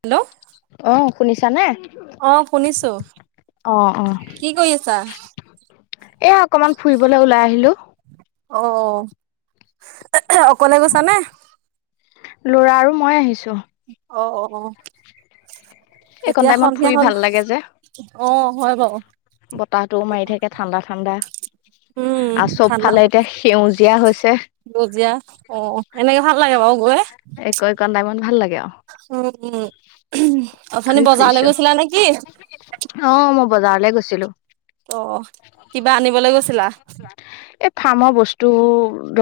Hello অ শুনিছানে অ শুনিছো অ অ কি কৰি আছা এয়া অকনমান ফুৰিবলৈ ওলাই আহিলো অ অকলে গৈছা নে ল'ৰা আৰু মই আহিছো অ অ অ এইকণ এতিয়া টাইমত সন্ধিয়া ফুৰি হ'ল ভাল লাগে যে অ হয় বাৰু বতাহটোও মাৰি থাকে ঠাণ্ডা ঠাণ্ডা উম আৰু চবফালে এতিয়া সেউজীয়া হৈছে সেউজীয়া অ এনেকে ভাল লাগে বাৰু গৈ এক ক টাইমত ভাল লাগে আৰু উম উ অথনি ঘূৰি ফুৰিছো বজাৰলৈ গৈছিলা নেকি অ মই বজাৰলে গৈছিলো অ কিবা আনিবলৈ গৈছিলা এই ফাৰ্মৰ বস্তু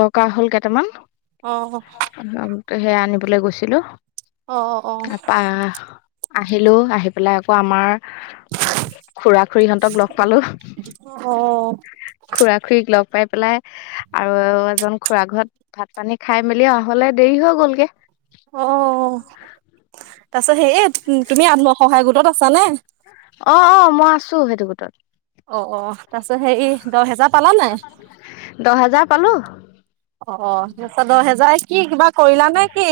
দৰকাৰ হ'ল কেইটামান অ হেয়া আনিবলৈ গৈছিলো অ অ তাপা আহিলো আহি পেলাই আকৌ আমাৰ খুৰা খুৰীহঁতক লগ পালো অ খুৰা খুৰীক লগ পাই পেলাই আৰু এজন খুৰা ঘৰত ভাত পানী খাই মেলি আও হলে দেৰি হৈ গ'লগে অ তাৰ পিছত হেৰি তুমি আত্মসহায় গোটত আছানে অ অ মই আছো সেইটো গোটত অ অ তছ সে দহেজাৰ পালানে নাই দহ হাজাৰ পালো অ তাৰ দহ হেজাই কি কিবা কৰিলা নে কি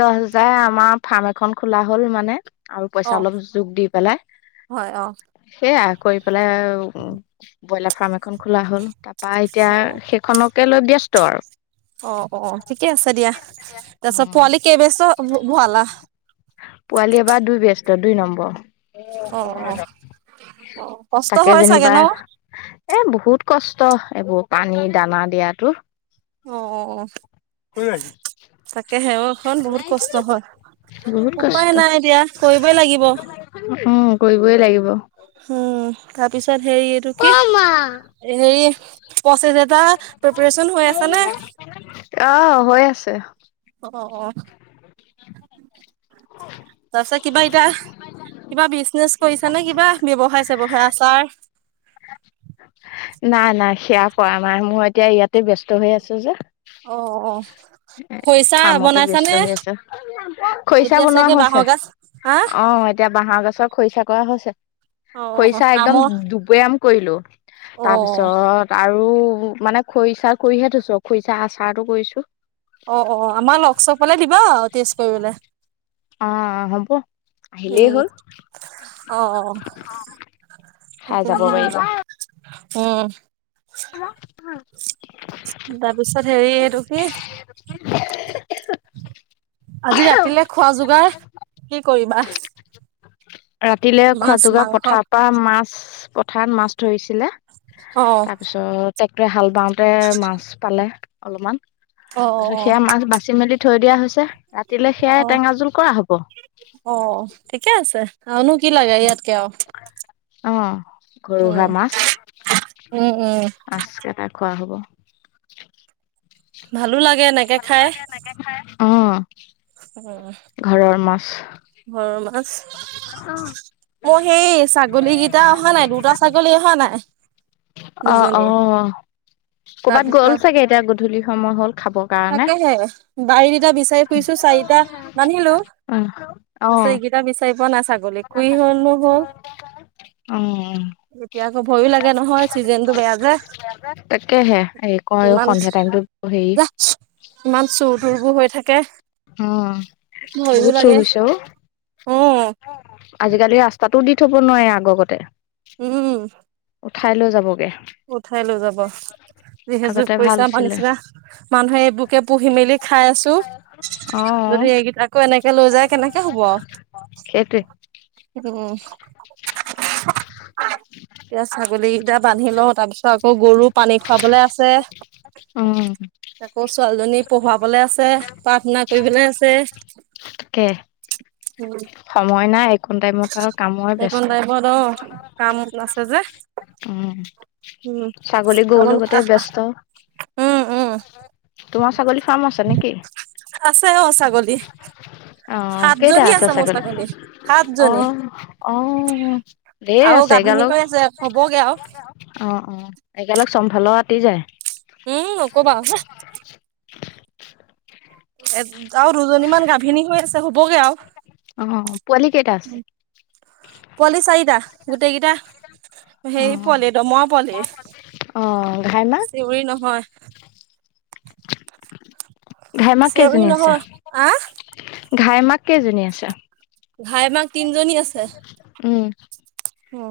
দহ হাজায় আমাৰ ফাৰ্ম এখন খোলা হ'ল মানে আৰু অ পইচা অলপ যোগ দি পেলাই হয় অ সেইয়া কৰি পেলাই ব্ৰইলাৰ ফাৰ্ম এখন খোলা হ'ল তাৰপা এতিয়া সেইখনকে লৈ ব্যস্ত আৰু অ অ ঠিকে আছে দিয়া তাৰপিছত পোৱালি কেব বেস্ট ভৰালা পোৱালি এবাৰ দুই ব্য্স্ত দুই নম্বৰ অ অ অ কষ্ট তাকে, হয় চাগে যেনিবা ন এ বহুত কষ্ট, এইবোৰ পানী দানা দিয়াতো [unintelligible] তাকেহে অ, ' হ বহুত কষ্ট হয়, বহুত উপায় কষ্ট নাই এতিয়া কৰিবই লাগিব উম, কৰিবই লাগিব উম, তাৰপিছত হেৰি এইটো কি হেৰি পঁচিছ এটা প্ৰিপৰেচন হৈ আছ নে অ', হৈ আছে অ', তাৰছত কিবা এটায়া কিবা বিজনেচ কৰিছা নে, কিবা ব্যৱসায় চ্ৱসায় আচাৰ নাই, নাই, সেয়া কৰা নাই, মই এতিয়া ইয়াতে ব্যস্ত হৈ আছো যে অ', খৰিচা ফ্ৰামতো বনাইছানে ব্যস্ত হৈ আছে খৰিচা এতিয়া বনোৱা চাগে বাঁহৰ হৈছে, গাজ হা আহ এতিয়া বাহৰ গছৰ খৰিচা কৰা হৈছে অ খৰিচা একদম আমৰ দুবৈয়াম কৰিলো অ তাৰপিছত আৰু মানে খৰিচা কৰিহে থৈছো, খৰিচা আচাৰটো কৰিছো অ', আমাৰ লগ চগ পালে দিবা, টেষ্ট কৰিবলৈ অ', হব আহিলেই উম, হ'ল অ', খাই যাব তাকাহে পাৰিবা উম, তাৰ পিছত হেৰিটো কি আজি ৰাতিলে খোৱা যোগাৰ কি কৰিবা ৰাতিলেলৈ খোৱা মাছ যোগাৰ, মাংস পথাৰৰ পৰা মাছ, পথাৰত মাছ ধৰিছিলে অ তাৰপিছত, ট্ৰেক্টৰে হাল বাওঁতে মাছ পালে অলপমান অ তাৰপিছত, সেয়া অ মাছ বাচি মেলি থৈ দিয়া হৈছে, ৰাতিলে অ সেয়াই টেঙা জোল কৰা হব অ', ঠিকে আছে, আনো কি লাগে ইয়াতকে আৰু অ, 'ঘৰুৱা উম মাছ, উম উম মাছ কেইটা খোৱা হব ভালো লাগে এনেকে ভাল খাই লাগে অ', অ', ঘৰৰ মাছ মই সেই ছাগলীকেইটা অহা নাই, দুটা ছাগলী অহা নাই অ', দুজনী অ', কৰ'বাত গ'ল তাৰপিছত চাগে, এতিয়া গধূলি সময় হল খাবৰ কাৰণে চাৰিতা বান্ধিলো অ অ তাৰপিছত, ইকেইটা বিচাৰি পোৱা নাই, ছাগলী কি হল - এতিয়া আকৌ ভয় লাগে নহয় চিজনেন টো বেয়া যে তাকেহে হেৰি কয় কিমান সন্ধিয়া টাইমতো হেৰি ইমান চুৰ তুৰবোৰ হৈ থাকে অ', ভয়ো বহুত লাগে চোৰ হৈছে উম আজিকালি ৰাস্তাতটো দি থব নোৱাৰে আগগতে উম উঠাই লৈ যাবগে উঠাই লৈ যাব, যিহেতু আগতে ভাল পইচা আছিলে [unintelligible] মানুহে এইবোৰকে পুহি মেলি খাই আছো, অ যদি এইকেইটাক আকৌ, এনেকে লৈ যায় কেনেকে হব সেইটোৱে উম এ ছাগলী কেইটা বান্ধি লওঁ তাৰ পিছত আকৌ, গৰু পানী খুৱাবলৈ আছে অ', আকৌ ছোৱালী জনী পঢ়াবলৈ আছে, প্ৰাৰ্থনা কৰিবলৈ আছে তাকে উম সময় নাই এইকন টাইমত আৰু কামই বেস্ত। ন, কামত আছে যে। উম, উম ছাগলী গৰু আমাৰ লগতে আহ ব্যস্ত। উম উম তোমাৰ ছাগলী ফাৰ্ম আছে নেকি। আছো অ, ছাগলী। সাতজনী আছে মোৰ ছাগলী অ সাতজনী। অ ধেৰ আৰু আছে গাভিনী এগালক হয় আছে হ'বগে আৰু। অ, অ, একগালগ চম্ভালৰও আতি যায়। উম, নক'বা হ এ আৰু দুজনীমান গাভিনী হৈ আছে হ'বগে আৰু। অ, পোৱালি কেইটা আছে। পোৱলি চাৰিটা গোটেইকেইটা। হে অ পোৱালি দমৰা পোৱালি, অ ঘাই মাক চিউৰি নহয়। ঘাই মাক চেউৰী কেইজনী আছে। নহয় আহ ঘাই মাক কেইজনী আছে? ঘাই মাক তিনজনী উম, অ,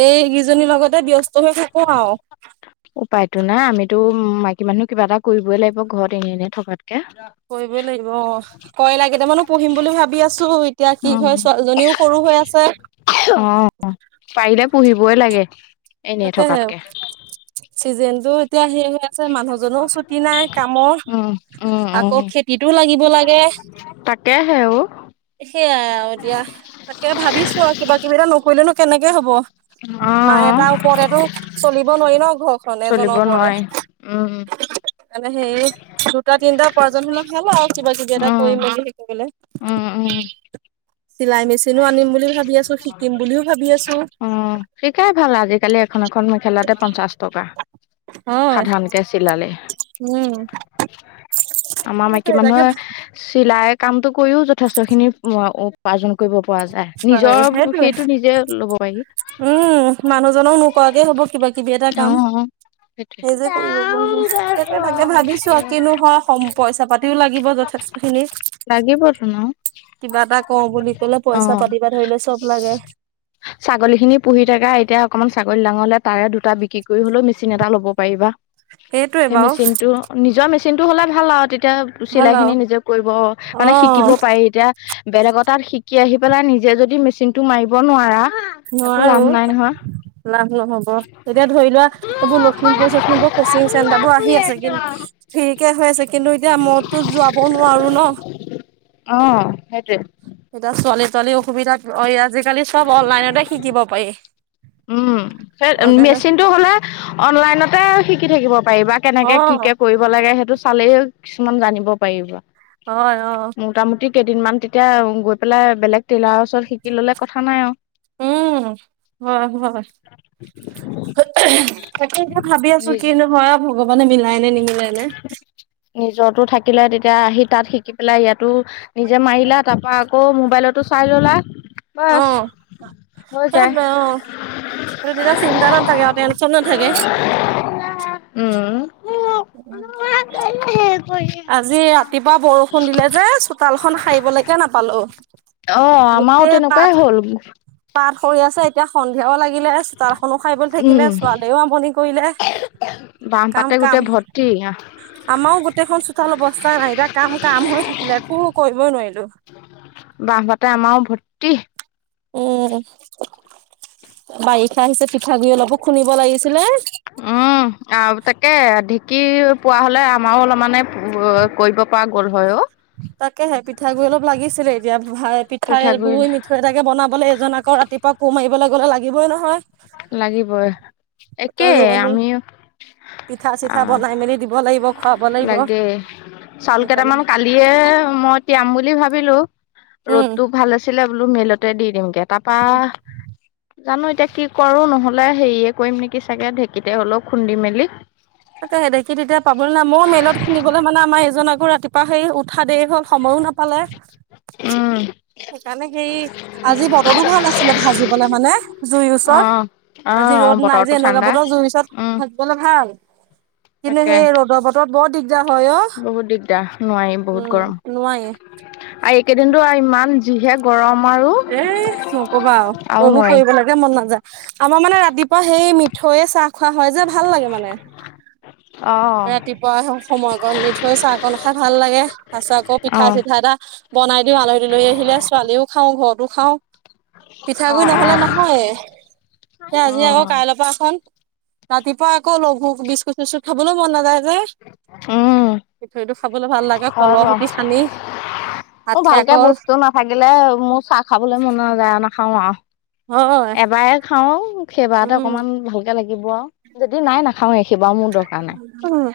এই সিজনীৰ লগতে ব্যস্ত হৈ থাকো আৰু। উপায়তো নাই আমিতো মাইকী মানুহ কিবা এটা কৰিবই লাগিব ঘৰত এনে এনে থকাতকে। কৰিবই লাগিব। অ, কয়লা কিতামানো পঢ়িম বুলি ভাবি আছো এতিয়া কি উম হয় ছোৱালীজনীও সৰু হৈ আছে। অ, পাৰিলে পুহিবই লাগে এনে থকাতকে। চিজন টো এতিয়া সে হৈ আছে, মানুহ জোও ছুটি নাই কামৰ। উম, উম, আকৌ খেতিতটোও লাগিব লাগে। তাকে আহে অ, সেইয়াই আৰু এ দিয়া তাকে ভাবিছো আৰু কিবা কিবি এটা নকৰিলেনো কেনেকে হ'ব। অ, তো চলিব নোৱাৰি ন ঘৰখনে। চলিব নোৱাৰি উম, উম, মানে সেই দুটা তিনিটা পাৰ্জন হ'ললে ভাল আৰু কিবা কিবি এটা উম কৰি মেলিবলে। উম উম চিলাই মেচিনো আনিম বুলি ভাবি আছো, শিকিম বুলিও ভাবি আছো। অ শিকাই ভাল আজিকালি এখন এখন মেখেলাতে পঞ্চাশ টকা। হয় সাধাৰণ কে চিলালে। উম আমাৰ মাইকী সেইটোৱে তাকে মানুহে চিলাই কামতটো কৰিও যথেষ্ট খিনি। উপাৰ্জন কৰিব পৰা যায় নিজৰ সেইটোৱে সেইটো নিজে লব পাৰি। উম, মানুহজনক নোকোৱাকে হ'ব কিবা কিবি এটা কাম। সেইটোয়ে। নিজে কৰিব পাৰব সেইটোয়ে তাকে ভাবিছো আৰু কিনো হয় পইচা পাতিও লাগিব যথেষ্ট। এনে। লাগিব ধ'নো। কিবা এটা কওঁ বুলি ক'লে পইচা পাতিবা ধৰিলেও চব লাগে। ছাগলী খিনি পুহি থাকা এতিয়া অকমান ছাগলী ডাঙৰ হ'লে তাৰে দুটা বিক্ৰী কৰি হলেও মেচিন এটা ল'ব পাৰিবা। সেইটোৱে সেই বাৰু মেচিন টো নিজৰ মেচিন টো হলে ভাল আৰু তেতিয়া। ভাল চিলাই আৰু খিনি নিজে কৰিব অ মানে শিকিব পাৰি এতিয়া বেলেগত। তাত শিকি আহি পেলাই নিজে যদি মেচিনটো মাৰিব নোৱাৰা একো নোৱাৰো লাভ নাই নহয়। লাভ নহ'ব এতিয়া ধৰি লোৱা এইবোৰ লখিমপুৰ-চখিমপুৰ কচিং চেণ্টাৰ বোৰ আহি আছে কিন্ত ফিৰিকে হৈ আছে কিন্তু এতিয়া মইতো যোৱাব নোৱাৰো ন, অ, সেইটোৱে। এতিয়া ছোৱালী ছোৱালী অসুবিধাত আজিকালি চ'ব অনলাইনতে শিকিব পাৰি। উম, সেই অনলাইনত মেচিন টো হলে অনলাইনতে শিকি থাকিব পাৰিবা। অ কেনেকে কি কে কৰিব লাগে সেইটো চালেই কিছুমান জানিব পাৰিবা। হয় অ'। মোটামুটি কেইদিনমান তেতিয়া গৈ পেলাই বেলেগ টেইলাৰৰ ওচৰত শিকি ল'লে কথা নাই আৰু। উম। হয় হয়। তাকেতো ভাবি আছোঁ নিজ কিনো হয়। ভগৱানে মিলাই নে নিমিলাই নে। নিজটো থাকিলে তেতিয়া আহি তাত শিকি পেলাই ইয়াতো নিজে মাৰিলা তাৰপা আকৌ মোবাইলতো চাই ল'লা বাচ। সেইটোৱে অ'। তেতিয়া চিন্তা নাথাকে আৰু টেনচন নাথাকে। উম। আজি ৰাতিপুৱা বৰষুণ দিলে যে চোতালখন সাৰিবলৈকে নাপালোঁ। অ' আমাৰো তেনেকুৱাই হ'ল। পাত সৰি আছে এতিয়া সন্ধিয়াও লাগিলে, চোতালখনো সাৰিবলৈ থাকিলে, ছোৱালীয়েও আমনি কৰিলে বাম কাম পাতে কাম গোটেই ভৰ্তি আহ আমাৰো গোটেইখন চোতাল অৱস্থাই নাই, এতিয়া কাম কাম হৈ থাকিলে একো কৰিবই নোৱাৰিলোঁ। বাঁহ পাতে আমাৰো ভৰ্তি। উম, বাৰিষা আহিছে পিঠাগুৰি অলপো খুন্দিব লাগিছিলে। উ [inaudible] উ, আৰু তাকে ঢেঁকী পোৱা হ'লে আমাৰো অলপমানানে কৰিব পৰা গ'ল হয় অ'। তাকেহে পিঠাগ গুৰি অলপ লাগিছিলে এতিয়া বাই পিঠাই পিঠাগুৰি বোই মিঠ চ' তাকে বনাবলৈ এজন আকৌ ৰাতিপুৱা কৌ মাৰিবলৈ গ'লে লাগিবই নহয়। লাগিবই। আকৌ একে ৰোৱনী আমিও পিঠা আ, চিঠা বনাই মেলি দিব লাগিব খুৱাব লাগিব লাগে। চাউল সেইকাৰণে কেইটামান কালি দিয়ে মই তিয়াম বুলি ভাবিলোঁ, উম ৰ'দটো ভাল আছিলে বোলো মেলইতে দি দিমগে। তাৰাপা জানো এতিয়া কি কৰো নহ'লে হেৰিয়ে কৰিম নেকি চাগে ঢেঁকীতে অলপ খুন্দি মেলি। তাকে সে ঢেঁকীত এতিয়া পাবলে নাই। মই মেইলত খুনিবলে মানে আমাৰ এইজন আকৌ ৰাতিপুৱা সেই উঠা দেৰি হ'ল সময়ো না নাপালে। উম। সেইকাৰণে হেৰি আজি বতৰো ভাল আছিলে ভাজিবলে মানে জুইৰ অ ওচৰত। অ আজি অ ৰ'দ নাই যে বতৰটো এনেকুৱা ঠাণ্ডা বতৰত জই পিছত উম থাকিবলৈ ভাল। কিন্তু তাকে সেই ৰ'দৰ বতৰত বৰ দিগদাৰ হয় বহুত দিগদাৰ নোৱাৰি অ'। বহুত উম, গৰম নোৱাৰি। আৰু এইকেইদিনতো ইমান যিহে গৰম আৰু। এ আৰু নোৱাৰি। কে মন নাযায়। আমাৰ মানে ৰাতিপুৱা সেই মিঠায়ে চাহ খোৱা হয় যে ভাল লাগে মানে। অ'। ৰাতিপুৱা সময়কণ মিঠৈ চাহকণ খাই ভাল লাগে। তাৰপিছত আকৌ অ পিঠা চিঠা এটা বনাই দিওঁ আলহী তালহী আহিলে। ছোৱালীও খাওঁ ঘৰতো খাওঁ। পিঠাগুৰি অ নহ'লে নহয়ে। আজি আকৌ উম কাইলৈপা এখন ৰাতিপুৱা আকৌ লঘু বিস্কুট চিস্কুট খাবলৈ মন নাযায় উম যে। খাবলৈ ভাল লাগে, হয় বাৰু কলহ সুতে খানি আঠিয়া কল থাকিলে মোৰ চাহ খাবলৈ মন নাযায় আৰু নাখাওঁ আৰু। হয় এবাৰে খাওঁ সেইবাৰতে উম অকমান ভালকে লাগিব আৰু। যদি নাই নাখাৱে, এইখেইবাৰ মোৰ দৰকাৰ নাই হয়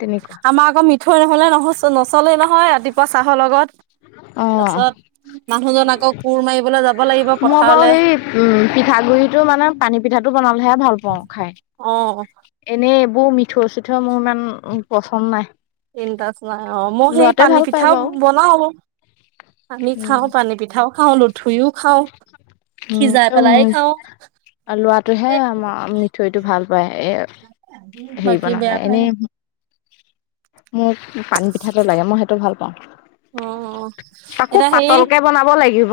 তেনেকুৱা। আমাৰ আকৌ মিঠৈ নহ'লে নহ-নচলেই নহয় ৰাতিপুৱা চাহৰ লগত। অ তাৰপাছত মানুহজন আকৌ কোৰ মাৰিবলৈ যাব লাগিব মই বাৰু পথাৰলে। সেই উম, পিঠাগুৰিটো মানে পানী পিঠাটো বনালহে ভাল পাওঁ খাই। অ'। এনেই এইবোৰ মিঠৈ চিঠৈ মোৰ ইমান পচন্দ নাই। তিনিটা চোৱা অ' মই সেই লৰাটোৱে পানী ভাল পায় পিঠাওঁ বাৰু বনাওঁ। আমি উম খাওঁ, পানী পিঠাও খাওঁ, লুথুৰিওঁ খাওঁ। সিজায় পেলাই খাওঁ। লোৱাটোহে আমাৰ মিঠৈটো ভাল পায় এ হেৰি বাকী বেয়া বনালে পায় এনে মোক পানী পিঠাটো লাগে মই সেইটো ভাল পাওঁ। অ', অ'। তাকো পাতলকে বনাব লাগিব।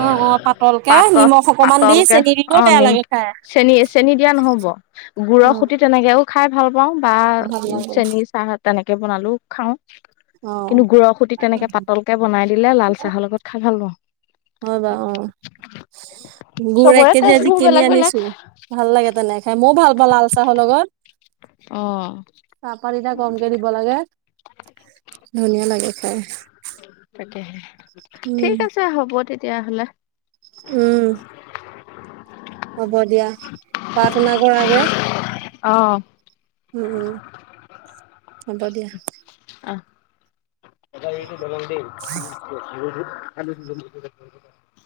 অ অ পাতলকে নিমখ অকমান দি পাতল-পাতলকে চেনি দিলেও অ বেয়া নিম লাগে খাই চেনী চেনী দিয়া নহ'ব। গুড়ৰৰ উম খুতি তেনেকেও খাই ভাল পাও বা ভাল লাগে চেন চাহ তেনেকে বনালেও খাওঁ। অ কিন্তু গুড়ৰ খুতি তেনেকে পাতলকে বনাই দিলে, লাল চাহৰ লগত খাই ভাল পাওঁ। হয় বাৰু অ' গুৰ এক চবৰে কেজি আজি টেষ্টবোৰ কিনি বেলেগ বেলেগ আনিছো। ভাল লাগে তেনে খাই মই ভাল পাওঁ লাল চাহৰ লগত। অ চাপাটা এতিয়া কমকে দিব লাগে। ধুনীয়া লাগে খাই। তাকেহে। উম। এই হ'ব তেতিয়াহ'লে। উম। হ'ব দিয়া পাৰ তনা ঘৰ আগে। অ'। উম, হ'ব দিয়া। আহ। [inaudible]